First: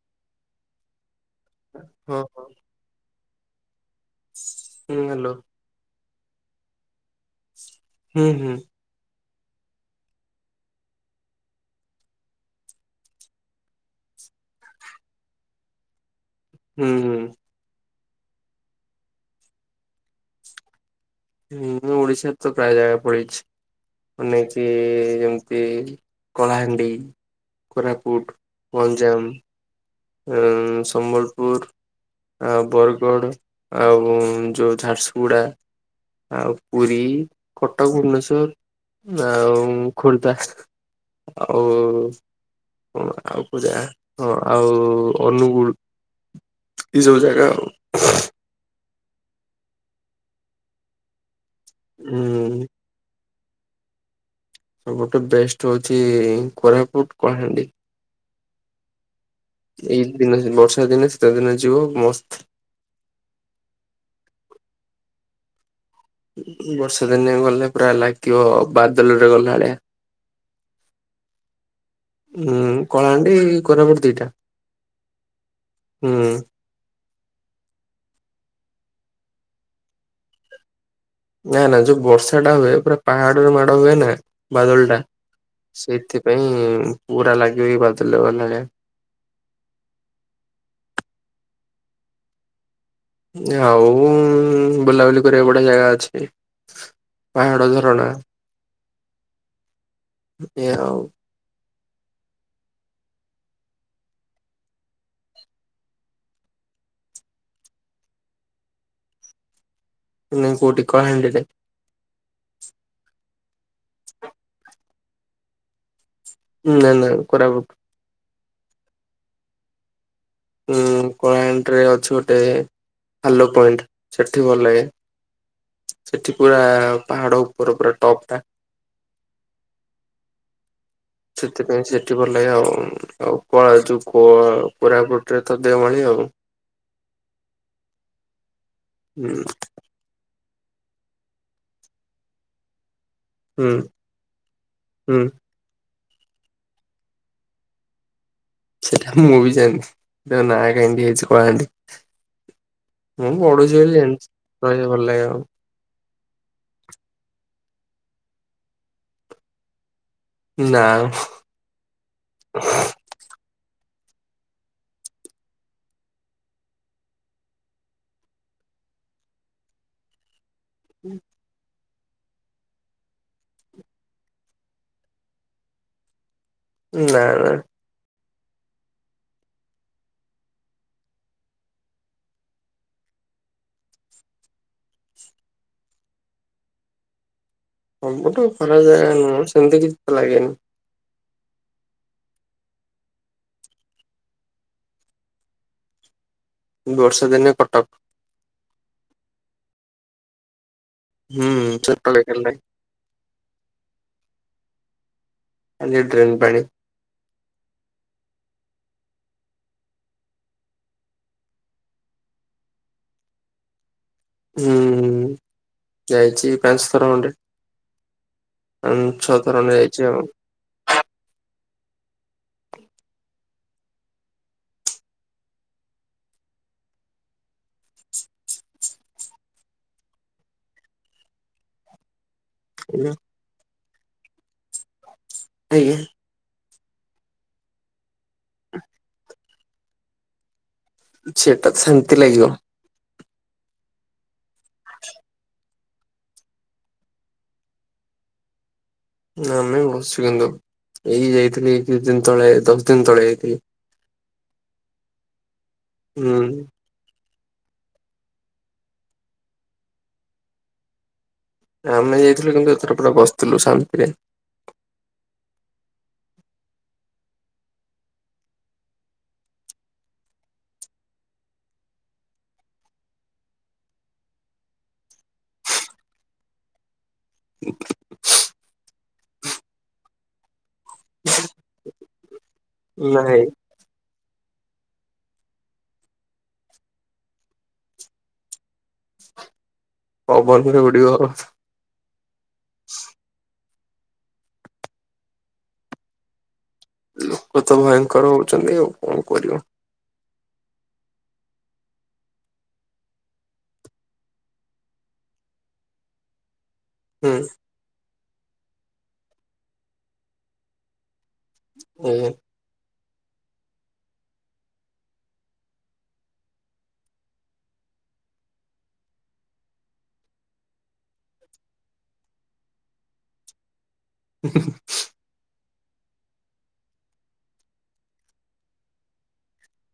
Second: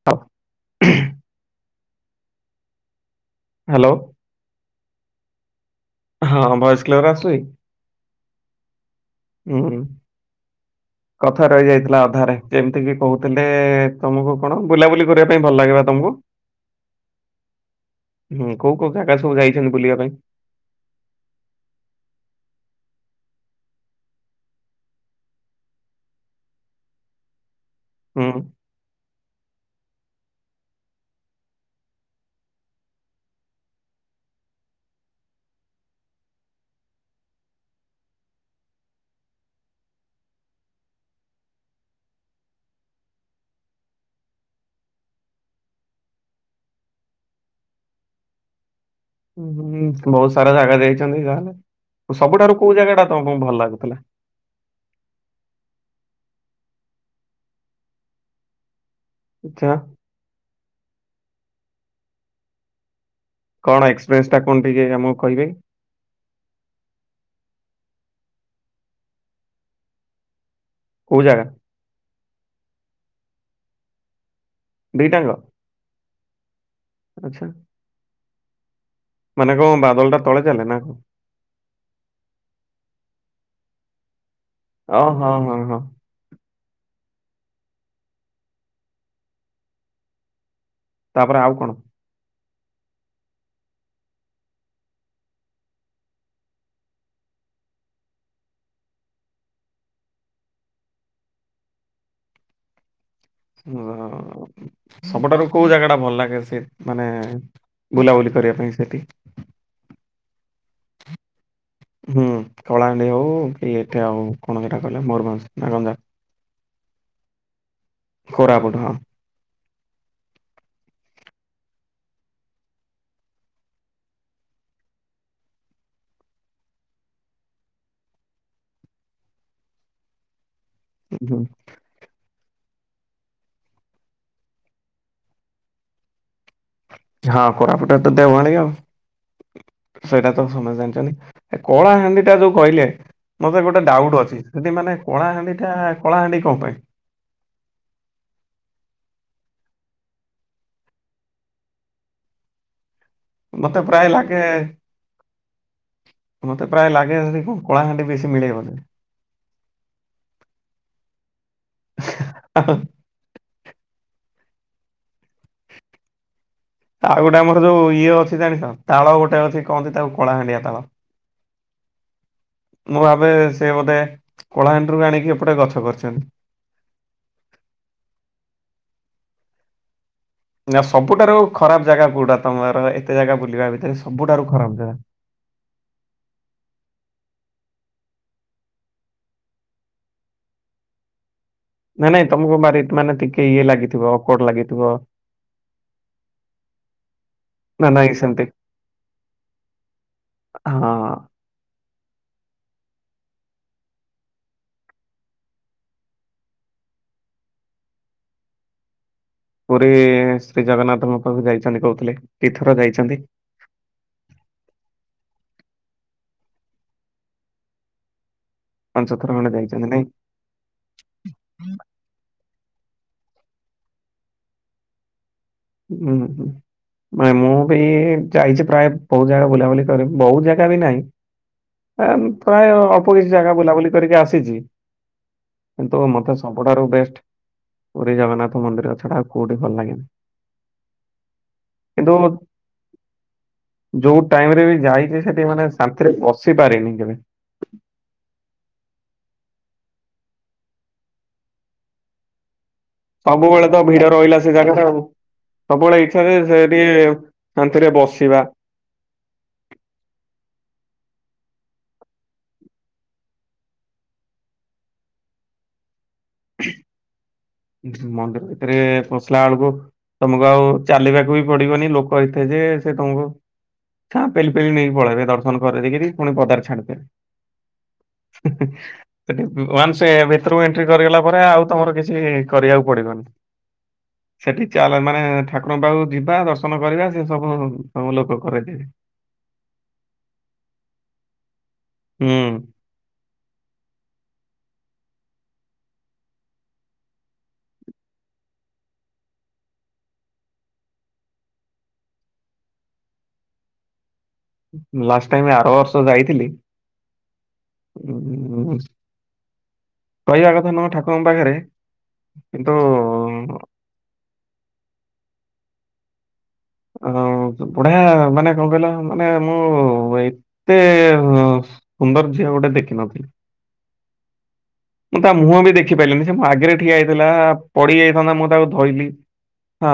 ହଉ ଉଁ ଉଁ। ହଁ। ହଁ ହ୍ୟାଲୋ। ହୁଁ ହ୍ୟାଲୋ। ହଁ ଭଏସ କିଲ୍ଲର ଆସୁଚି। ହୁଁଉଁ ହୁଁ। ଉଁ ହୁଁ କଥା ରହି ଯାଇଥିଲା ଅଧାରେ ଯେମିତି କିି କହୁଥିଲେ ତମକୁ କଣ ବୁଲାବୁଲି କରିବା ପାଇଁ ଭଲ ଲାଗେବା ତମକୁ। [inaudible] ହୁଁ ହୁଁ। ହୁଁ କୋଉ କୋଉ ଜାଗା ସବୁ ଯାଇଛନ୍ତି ବୁଲିବା ପାଇଁ। ହୁଁ ମୁଁ ଓଡିଶାର ତ ପ୍ରାୟ ଜାଗା ପଲେଇଚି। ନେଇକି ଯେମିତି କଳାହାଣ୍ଡି। ହୁଁ କୋରାପୁଟ ଗଞ୍ଜାମ ସମ୍ବଲପୁର। ଆଉ ବରଗଡ଼ ଆଉ ଯୋଉ ଝାରସୁଗୁଡା। ଆଉ ପୁରୀ କଟକ ଭୁବନେଶ୍ୱର୍। ଆଉ ଖୋର୍ଦ୍ଧା। ଆଉ କଣ ଆଉ କୋଉ ଜାଗା। ଆଉ ଅନୁଗୁଳ ଏସବୁ ଜାଗା ଆଉ। ହୁଁ ବହୁତ ସାରା ଜାଗା ଯାଇଛନ୍ତି ଯାହେଲେ ସବୁଠାରୁ ହୁଁ କୋଉ ଜାଗା ଟା ତମକୁ ଭଲ ଲାଗୁଥିଲା। ସବୁଠୁ ବେଷ୍ଟ ହଉଛି କୋରାପୁଟ କଳାହାଣ୍ଡି। ଆଚ୍ଛା ଏଇ ଦିନରେ ବର୍ଷା ଦିନେ ଶୀତ ଦିନେ ଯିବ ମସ୍ତ। କଣ ଏକ୍ସପିରେଏନ୍ସ କଣ ଟିକେ ଆମକୁ କହିବେ। ବର୍ଷା ଦିନେ ଗଲେ ପୁରା ଲାଗିବ ବାଦଲରେ ଗଲା ଭଳିଆ। କୋଉ ଜାଗା? ଉଁ କଳାହାଣ୍ଡି କୋରାପୁଟ ଦିଟା। ଦିଟାଙ୍କ। ହୁଁ। ଆଚ୍ଛା। ମାନେ କଣ ବାଦଲ ଟା ତଳେ ଚାଲେ ନା କଣ? ନା ନା ଯୋଉ ବର୍ଷା ଟା ହୁଏ ପୁରା ପାହାଡରେ ମାଡ ହୁଏ ନା ବାଦଳ ଟା ଓ ହଁ ହଁ ହଁ ସେଇଥି ପାଇଁ ପୁରା ଲାଗିବ ଏଇ ବାଦଲମାନେ ତାପରେ ଆଉ କଣ? ଆଉ ବୁଲାବୁଲି କରିବା ବଢିଆ ଜାଗା ଅଛି। ପାହାଡ ଝରଣା। ଏ ଆଉ। ହଁ। ସବୁଠାରୁ କୋଉ ଜାଗାଟା ଭଲ ଲାଗେ ସେ ମାନେ ବୁଲାବୁଲି କରିବା ପାଇଁ ସେଠି ନାଇ କୋଉଠି କଳାହାଣ୍ଡିରେ? ହୁଁ କଳାହାଣ୍ଡି ହଉ କି ଏଠେ ଆଉ କଣ ସେଟା କହିଲେ ମୟୁରଭଞ ଆଉ ଗଞ୍ଜାମ। ନା ନା କୋରାପୁଟ। କୋରାପୁଟ ହଁ। ଉଁ କଳାହାଣ୍ଡିରେ ଅଛି ଗୋଟେ ହାଲୋ ପଏଣ୍ଟ ସେଠି ଭଲ ଲାଗେ। ସେଠି ପୁରା ପାହାଡ ଉପର ପୁରା ଟପ୍ ଟା। ହୁଁ। ସେଥିପାଇଁ ସେଇଠି ଭଲ ଲାଗେ ଆଉ ଆଉ କଳା ଯୋଉ କୋ କୋରାପୁଟରେ ତ ଦେଓମାଳି ଆଉ। ହଁ କୋରାପୁଟାରେତ ଦେଓମାଳି ଆଉ। ହୁଁ। ସେଇଟା ତ ସମସ୍ତେ ଜାଣିଛନ୍ତି କଳାହାଣ୍ଡିଟା ଯୋଉ କହିଲେ ମତେ ହୁଁ ଗୋଟେ ଡାଉଟ୍ ଅଛି। ସେଠି ମାନେ ହୁଁ କଳାହାଣ୍ଡି ଟା କଳାହାଣ୍ଡି କଣ ପାଇଁ? ସେଇଟା ମୁଁ ବି ଜାଣିନି ସେଟା ନା କେମିତି ହେଇଛି କଳାହାଣ୍ଡି। ମୁଁ ପଢୁଛି ମତେ ବୋଲି ପ୍ରାୟ ଜାଣିଛି ଲାଗେ ଭଲ ଲାଗେ ଆଉ। ମତେ ପ୍ରାୟ ଲାଗେ ସେଠି କ କଳାହାଣ୍ଡି ବେଶୀ ମିଳେଇବ ମୋତେ। ନା। ଆଉ ଗୋଟେ ଆମର ଯୋଉ ଇଏ ଅଛି ଜାଣିଛ ତାଳ ଗୋଟେ ଅଛି କହନ୍ତି ତାକୁ କଳାହାଣ୍ଡିଆ ତାଳ। ହୁଁ। ମୁଁ ଭାବେ ସେ ବୋଧେ କଳାହାଣ୍ଡିରୁ ଆଣିକି ଏପଟେ ଗଛ କରିଛନ୍ତି। ନା ନା। ନା ସବୁଠାରୁ ଖରାପ ଜାଗା କୋଉଟା ତମର ଏତେ ଜାଗା ବୁଲିବା ଭିତରେ ସବୁଠାରୁ ଖରାପ ଜାଗା। ସବୁଠୁଁ ଖରାପ ଜାଗା ନୁହଁ ସେମିତି କିଛି ତ ଲାଗେନି। ନାଇଁ ନାଇଁ ତମକୁ ମାରି ମାନେ ଟିକେ ଇଏ ଲାଗିଥିବ ଅକଉଡ ଲାଗିଥିବ। ବର୍ଷା ଦିନେ କଟକ। ନାଇଁ ନାଇଁ ସେମିତି ହଁ। ହୁଁ ଛୋଟ ବେଳେ ଖେଳୁଥାଏ। ଆଯେ ଡ୍ରେନ୍ ପାଣି ପୁରୀ ଶ୍ରୀ ଜଗନ୍ନାଥଙ୍କ ପାଖକୁ ଯାଇଛନ୍ତି କହୁଥିଲେ ଦି ଥର ଯାଇଛନ୍ତି। ହୁଁ ଯାଇଛି ପାଞ୍ଚ ଥର ଖଣ୍ଡେ। ମୁଁ ପାଞ୍ଚ ଛଅ ଥର ଖଣ୍ଡେ ଯାଇଛନ୍ତି ନାଇଁ ଯାଇଛି। ହୁଁ ହୁଁ। ମେ ମୁଁ ବି ଯାଇଛି ପ୍ରାୟ ବହୁତ ଜାଗା ବୁଲାବୁଲି କରିବି ବହୁତ ଜାଗା ବି ନାହିଁ। ପ୍ରାୟ ଅଳ୍ପ କିଛି ଜାଗା ବୁଲାବୁଲି କରିକି ଆସିଛି ଆଜ୍ଞା କିନ୍ତୁ ମତେ ସବୁଠାରୁ ବେଷ୍ଟ ପୁରୀ ଜଗନ୍ନାଥ ମନ୍ଦିର ଛଡା ଆଉ କୋଉଠି ଭଲ ଲାଗେନି ସେଟା ତ କିନ୍ତୁ ସେମିତି ଲାଗିବ। ଯୋଉ ଟାଇମ ରେ ବି ଯାଇଛି ସେଠି ମାନେ ଶାନ୍ତିରେ ବସିପାରିନି କେବେ ଆମେ ବସିଛୁ କିନ୍ତୁ ଏଇ ଯାଇଥିଲି କିଛି ଦିନ ତଳେ ଦ ସବୁବେଳେ ତ ଭିଡ ରହିଲା ସେ ଜାଗା ଟା ଆଉ, ସବୁବେଳେ ଇଚ୍ଛା ଯେ ହୁଁ ସେ ଟିକେ ଶାନ୍ତିରେ ବସିବା। ଆମେ ଯାଇଥିଲୁ କିନ୍ତୁ ଏଥର ପୁରା ବସିଥିଲୁ ଶାନ୍ତିରେ। [inaudible] ମନ୍ଦିର ଭିତରେ ପଶିଲା ବେଳକୁ ତମକୁ ଆଉ ଚାଲିବାକୁ ବି ପଡିବନି ଲୋକ ଏଥେ ଯେ ସେ ତମକୁ ହଁ ପେଲି ପେଲି ନେଇକି ପଳେଇବେ ଦର୍ଶନ କରେଇ ଦେଇକି ପୁଣି ପଦାରେ ଛାଡ଼ି ଦେବେ। ୱାନ୍ସ ଭିତରକୁ ଏଣ୍ଟ୍ରି କରିଗଲା ପରେ ଆଉ ତମର କିଛି କରିବାକୁ ପଡିବନି। ନାଇଁ ସେଠି ଚାଲ ମାନେ ଠାକୁରଙ୍କ ପାଖକୁ ଯିବା ଦର୍ଶନ କରିବା ସେ ସବୁ ତମକୁ ଲୋକ କରେଇଦେବେ। [inaudible] କୋଉ ବୟସ ରେ ବୁଡିବ। ହୁଁ। ଲୋକ ତ ଭୟଙ୍କର ହଉଛନ୍ତି ଆଉ କଣ କରିବ ଲାଷ୍ଟ ଟାଇମ ଆର ବର୍ଷ ଯାଇଥିଲି ହୁଁ। କହିବା କଥା ନୁହଁ ଠାକୁରଙ୍କ ପାଖରେ ହୁଁ। କିନ୍ତୁ ହ ବଢିଆ ମାନେ କଣ କହିଲ ମାନେ ମୁଁ ଏତେ ସୁନ୍ଦର ଝିଅ ଗୋଟେ ଦେଖିନଥିଲି। [inaudible] ମୁଁ ତା ମୁହଁ ବି ଦେଖି ପାରିଲିନି ସେ ମ ଆଗରେ ଠିଆ ହେଇଥିଲା ପଡି ଯାଇଥାନ୍ତା ମୁଁ ତାକୁ ଧଇଲି। ହଁ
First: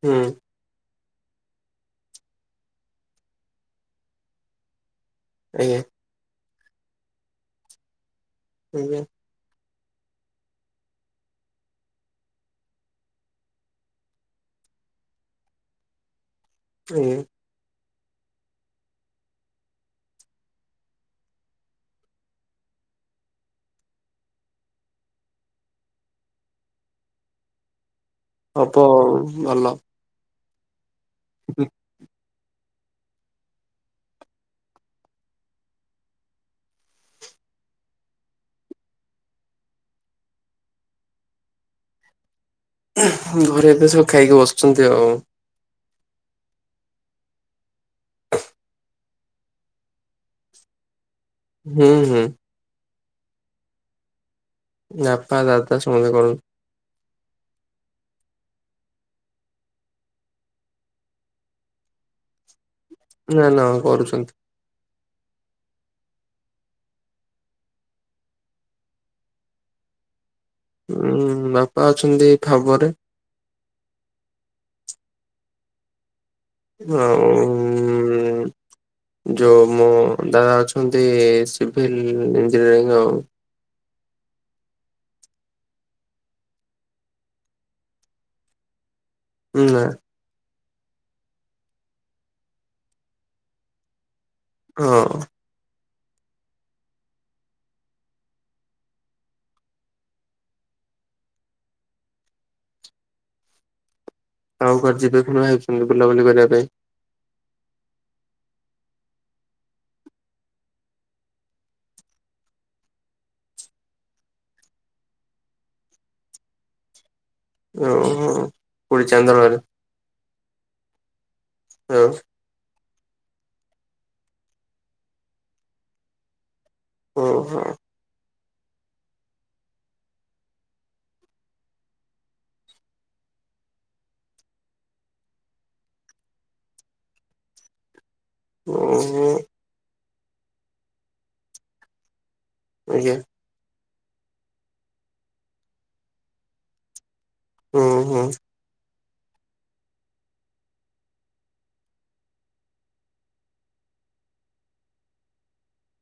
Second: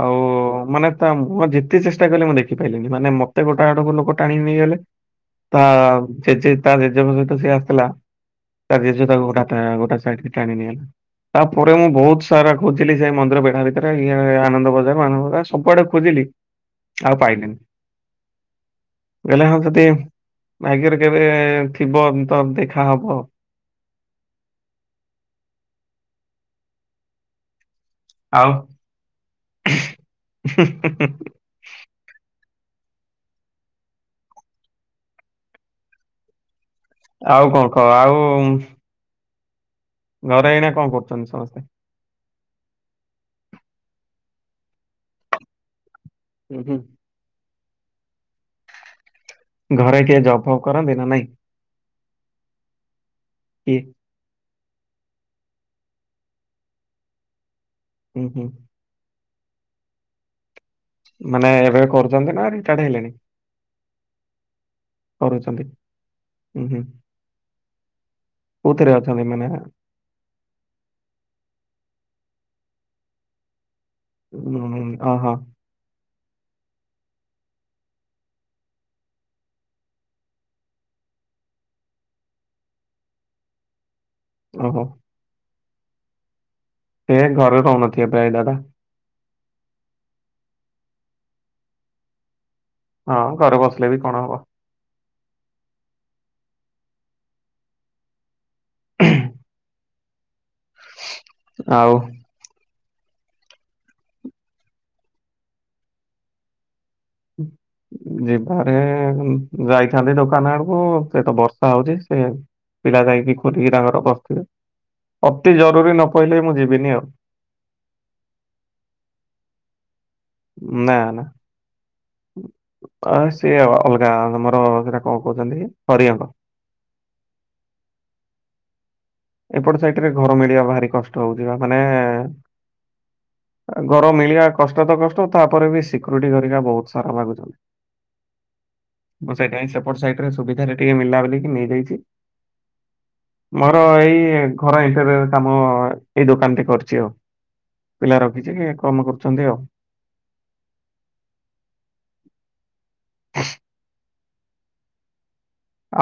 ଆଉ ହୁଁ ମାନେ ତା ମୁହଁ ଯେତେ ଚେଷ୍ଟା କଲି ମୁଁ ଦେଖି ପାରଲିିନି ମାନେ ମତେ ଗୋଟା ଆଡକୁ ଲୋକ ଟାଣିକି ନେଇଗଲେ ତା ଆଜ୍ଞା। ଜେଜେ ତା ଜେଜେଙ୍କ ସହିତ ସିଏ ଆସିଥିଲା ତା ଆଜ୍ଞା ଜେଜେ ତାକୁ ଗୋଟେ ହାଟ ଗୋଟେ ସାଇଟକୁ ଟାଣି ନେଇଗଲେ। ତାପରେ ମୁଁ ବହୁତ ସାରା ଖୋଜିଲି ସେ ମନ୍ଦିର ବେଢା ଭିତରେ ଇଏ ଆନନ୍ଦ ବଜାର ମାନନ୍ଦ ବଜାର ସବୁଆଡେ ଖୋଜିଲି ଆଜ୍ଞା ଆଉ ପାଇଲେନି ଗଲେ ହଁ ଯଦି ଭାଗ୍ୟରେ କେବେ ଥିବ ତ ଦେଖା ହବ ଆଉ। ଆଉ ହବ ହୁଁ ହୁଁ ହୁଁ। ହୁଁ। ଆଉ କଣ କହ ଆଉ ଘରେ ଏଇନା କଣ କରୁଛନ୍ତି ସମସ୍ତେ। ଘରେ ଏବେ ସବୁ ଖାଇକି ବସିଛନ୍ତି ଆଉ। ହୁଁ ହୁଁ। ଘରେ କିଏ ଜବ୍ ଫବ୍ କରନ୍ତି ନା ନାଇଁ? ହୁଁ, ହୁଁ। କିଏ? ନାପା ଦାଦା ସମସ୍ତେ କରୁ। ହୁଁ, ହୁଁ। ମାନେ ଏବେ କରୁଛନ୍ତି ନା ରିଟାର୍ଡ ହେଲେଣି? ନା ନା କରୁଛନ୍ତି। କରୁଛନ୍ତି, ଉଁ, ହୁଁ। କୋଉଥିରେ ଅଛନ୍ତି ମାନେ? ଉଁ, ବାପା ଅଛନ୍ତି ଖାବରେ। ଉଁ, ହୁଁ ଅ, ହୋ। ଯା ହୁଁ, ଉଁ,। ଯୋ ମୋ ଦାଦା ଅଛନ୍ତି ସିଭିଲ୍ ଇଞ୍ଜିନିୟରିଂ ଆଉ। ଓହୋ। ଏ ଘରେ ରହୁନଥିବେ ପ୍ରାୟ ଦାଦା? ନା। ହଁ ଘରେ ବସିଲେ ବି କଣ ହବ? ହଁ। ଆଉ ଆଉ କୁଆଡେ ଯିବେ ପୁଣି ଭାରିଛନ୍ତି ବୁଲାବୁଲି କରିବା ପାଇଁ? [inaudible] ଯିବାରେ ଯାଇଥାନ୍ତି ଦୋକାନ ଆଡକୁ ସେ ତ ବର୍ଷା ହଉଛି ସେ ପିଲା ଯାଇକି ଖୋଲିକି ତାଙ୍କର ବସଥିବେ। ଅତି ଜରୁରୀ ନ ପଇଲେ ମୁଁ ଯିବିନି ଆଉ। ଓ ହଁ କୋଉଠି ଚାନ୍ଦଳରେ? ନା, ନା। ଓହୋ ଅ, ସେ ଅ, [unintelligible] ଗାଁ ତୋମର ସେଟା କଣ କହୁଛନ୍ତି ହରିଅଙ୍କ। ଓ ହୋ। ଏପଟେ ସାଇଟ୍ ରେ ଘର ମିଳିବା ଭାରି କଷ୍ଟ ହଉଛି ବା ମାନେ ଅ, ଘର ମିଳିବା କଷ୍ଟ ତ କଷ୍ଟ ତାପରେ ବି ସିକ୍ୟୁରିଟି ହେରିକା ବହୁତ ସାରା ମାଗୁ ଚନ୍। ଓହୋ ମୁଁ ସେପାଇଁ ସେପଟ ସାଇଟ୍ ରେ ସୁବିଧା ରେ ଟିକେ ମିଲା ବୋଲିକି ନେଇଯାଇଛି। ଆଜ୍ଞା। ମୋର ଏଇ ଘର ଇଣ୍ଟରିୟର୍ କାମ ଏଇ ଦୋକାନ ଟି କରଛି ଆଉ। ହୁଁ ପିଲା ହୁଁ। ରଖିଛି କମ କରୁଛନ୍ତି ଆଉ। ହ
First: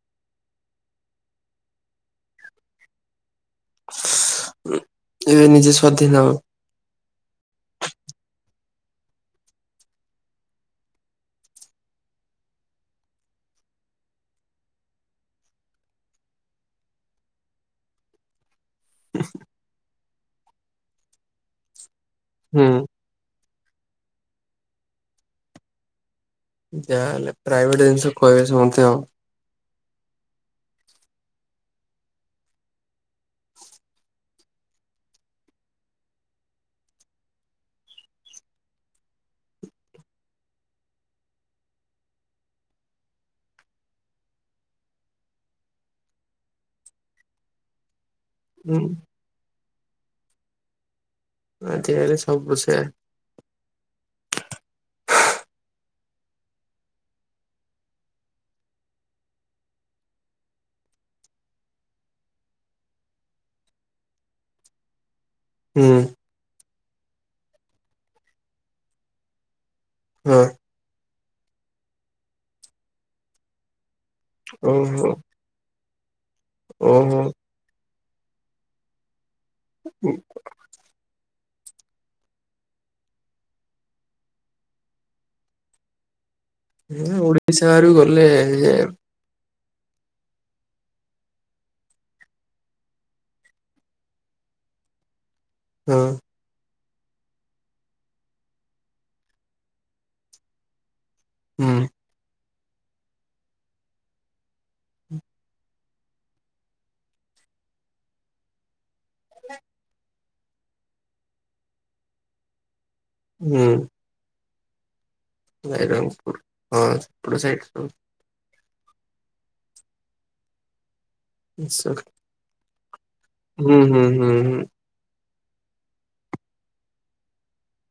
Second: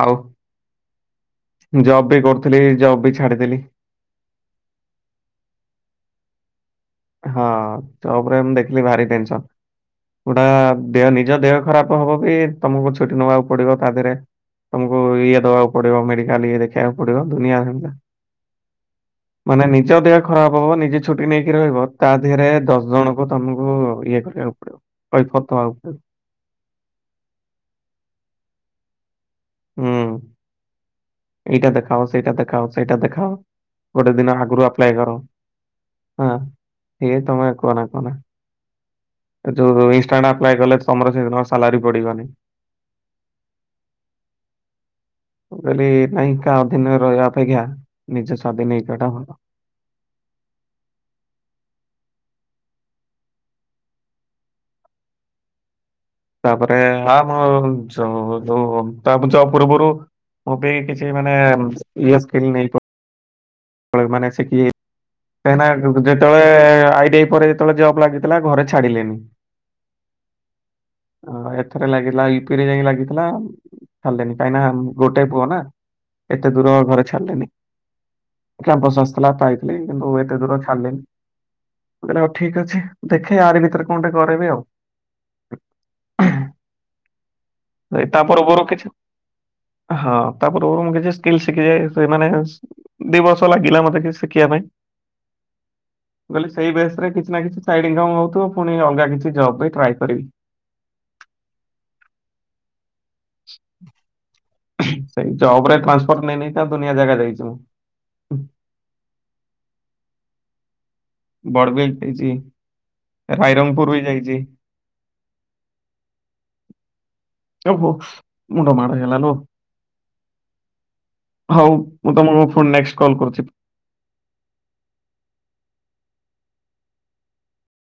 ଆଉ ଜବ୍ ବି କରୁଥିଲି ଜବ୍ ବି ଛାଡିଦେଲି। [unintelligible] ଏବେ ନିଜେ ସ୍ବାଧୀନ। ହଁ ଜବ୍ ରେ ମୁଁ ଦେଖିଲି ଭାରି ଟେନସନ। ଗୁଟା ଦେହ ନିଜ ଦେହ ଖରାପ ହବ ବି ତୋମକୁ ଛୁଟି ନବାକୁ ପଡିବ ତା ଦେହରେ ତୋମକୁ ଇଏ ଦବାକୁ ପଡିବ ମେଡିକାଲ ଇଏ ଦେଖେଇବାକୁ ପଡିବ ଦୁନିଆ ଧନ୍ଦା। ମାନେ ନିଜ ଦେହ ଖରାପ ହବ ନିଜେ ଛୁଟି ନେଇକି ରହିବ ତା ଦେହରେ ହୁଁ ଦଶ ଜଣ କୁ ତୋମକୁ ଇଏ କରିବାକୁ ପଡିବ, କଇଫତ୍ ଦବାକୁ ପଡିବ। ଯା ହେଲେ ପ୍ରାଇଭେଟ୍ ଜିନିଷ କହିବେ ସେମତି ଆଉ। ହଁ। ଏଇଟା ଦେଖାଅ, ସେଇଟା ଦେଖାଅ, ସେଇଟା ଦେଖାଅ, ଗୋଟେ ଦିନ ଆଗରୁ ଆପ୍ଲାଏ କର। ହଁ। ଇଏ ତମେ କୁହନା କୁହନା। ଯୋଉ ଇଷ୍ଟାଣ୍ଡ ଆପ୍ଲାଏ କଲେ ତମର କେବେ କଣ ସାଲାରୀ ପଡିବନି। ମୁଁ କହିଲି ନାଇଁ କା ଅଧୀନରେ ରହିବା ଅପେକ୍ଷା। ନିଜ ହୁଁ ସ୍ୱାଧୀନ ହେଇଜିବା ଟା ଭଲ। ମେ ଚିଆରରେ ସବୁ ପୋସେ। ତାପରେ ଆମହ ଯୋଉ ଚୋଉ ତାପ ଜବ କରୁ କରୁ କୋଉଠି କିଛି ମାନେ। ଇଏସେ କ୍ସିନି ମାନେ ନେଇପାରୁ ମାନେ ସେ କିଏ? କାହିଁକି ନାଁ ହୁଁ ଯେହେତୁ ଯେତେବେଳେ ଆଇ ଟିଆଇ ପରେ ଯେତେବେଳେ ଜବ ଲାଗିଥିଲା ଘରେ ଛାଡିଲେନି। ହଁ। ହଁ ଏଥରେ ଲାଗିଥିଲା ୟୁପିରେ ଯାଇକି ଲାଗିଥିଲା। ଛଡ଼ିଲେନି କାହିଁକି ନା ଓହୋ ଗୋଟଏ ପୁଅ ନା। ଏତେ ଦୂର ଘରେ ଓହୋ। ଛାଡିଲେନି। କ୍ୟାମ୍ପସ ଆସିଥିଲା ପାଇଥିଲେ କିନ୍ତୁ ଏତେ ଦୂର ଛାଡିଲନି। ମୁଁ କହିଲି ଆଉ ଠିକ୍ ଅଛି ଦେଖେ ଆରି ଭିତରେ କଣ ଟେ କରିବି ଆଉ। ଉହୁଁ। ପିଲାବି ଓଡିଶା ରୁ ଗଲେ ଏ କିଛି ହଁ ତା ପୃର୍ବ ରୁ ମୁ କିଛି କ୍ସିଲି ଶିଖିଯାଏ ସେମାନେ ଦି ବର୍ଷ ଲାଗିଲା ମତେ କିଛି ଶିଖିବା ପାଇଁ। ତ। ମୁଁ କହିଲି ସେଇ ବେସେ ରେ କିଛି ନା କିଛି ସାଇଡି ଇନମ୍ ହଉଥିବ ପୁଣି ଅଲଗା କିଛି ଜବ୍ ବି ଟ୍ରାଏ କରିବି। ହୁଁ। ସେଇ ଜବ ରେ ପାସଫଡ ନେଇନେଇକି ତା ଦୁନିଆ ଜାଗା ଯାଇ ଥିବ। ଗଲାଣି। ବଡ଼ବିଲି ଟିଜି। ଭାଇରଙ୍ଗ ପୁରୁ ହିଁ ଯାଇଛି। ବାଇରଙ୍ଗପୁରୁ। ହଁ ସେପଡ଼ ସାଇଟି ଓହୋ ସବୁ। ମୁଣ୍ଡ ମାଡ ହେଇଗଲା ଲୋ। ହଉ ସବୁ ମୁଁ ତମକୁ ଫୁଣି ନେକ୍ସଟେ କଲ୍ କରୁଛି। ହୁଁ ହୁଁ ହୁଁ ହୁଁ।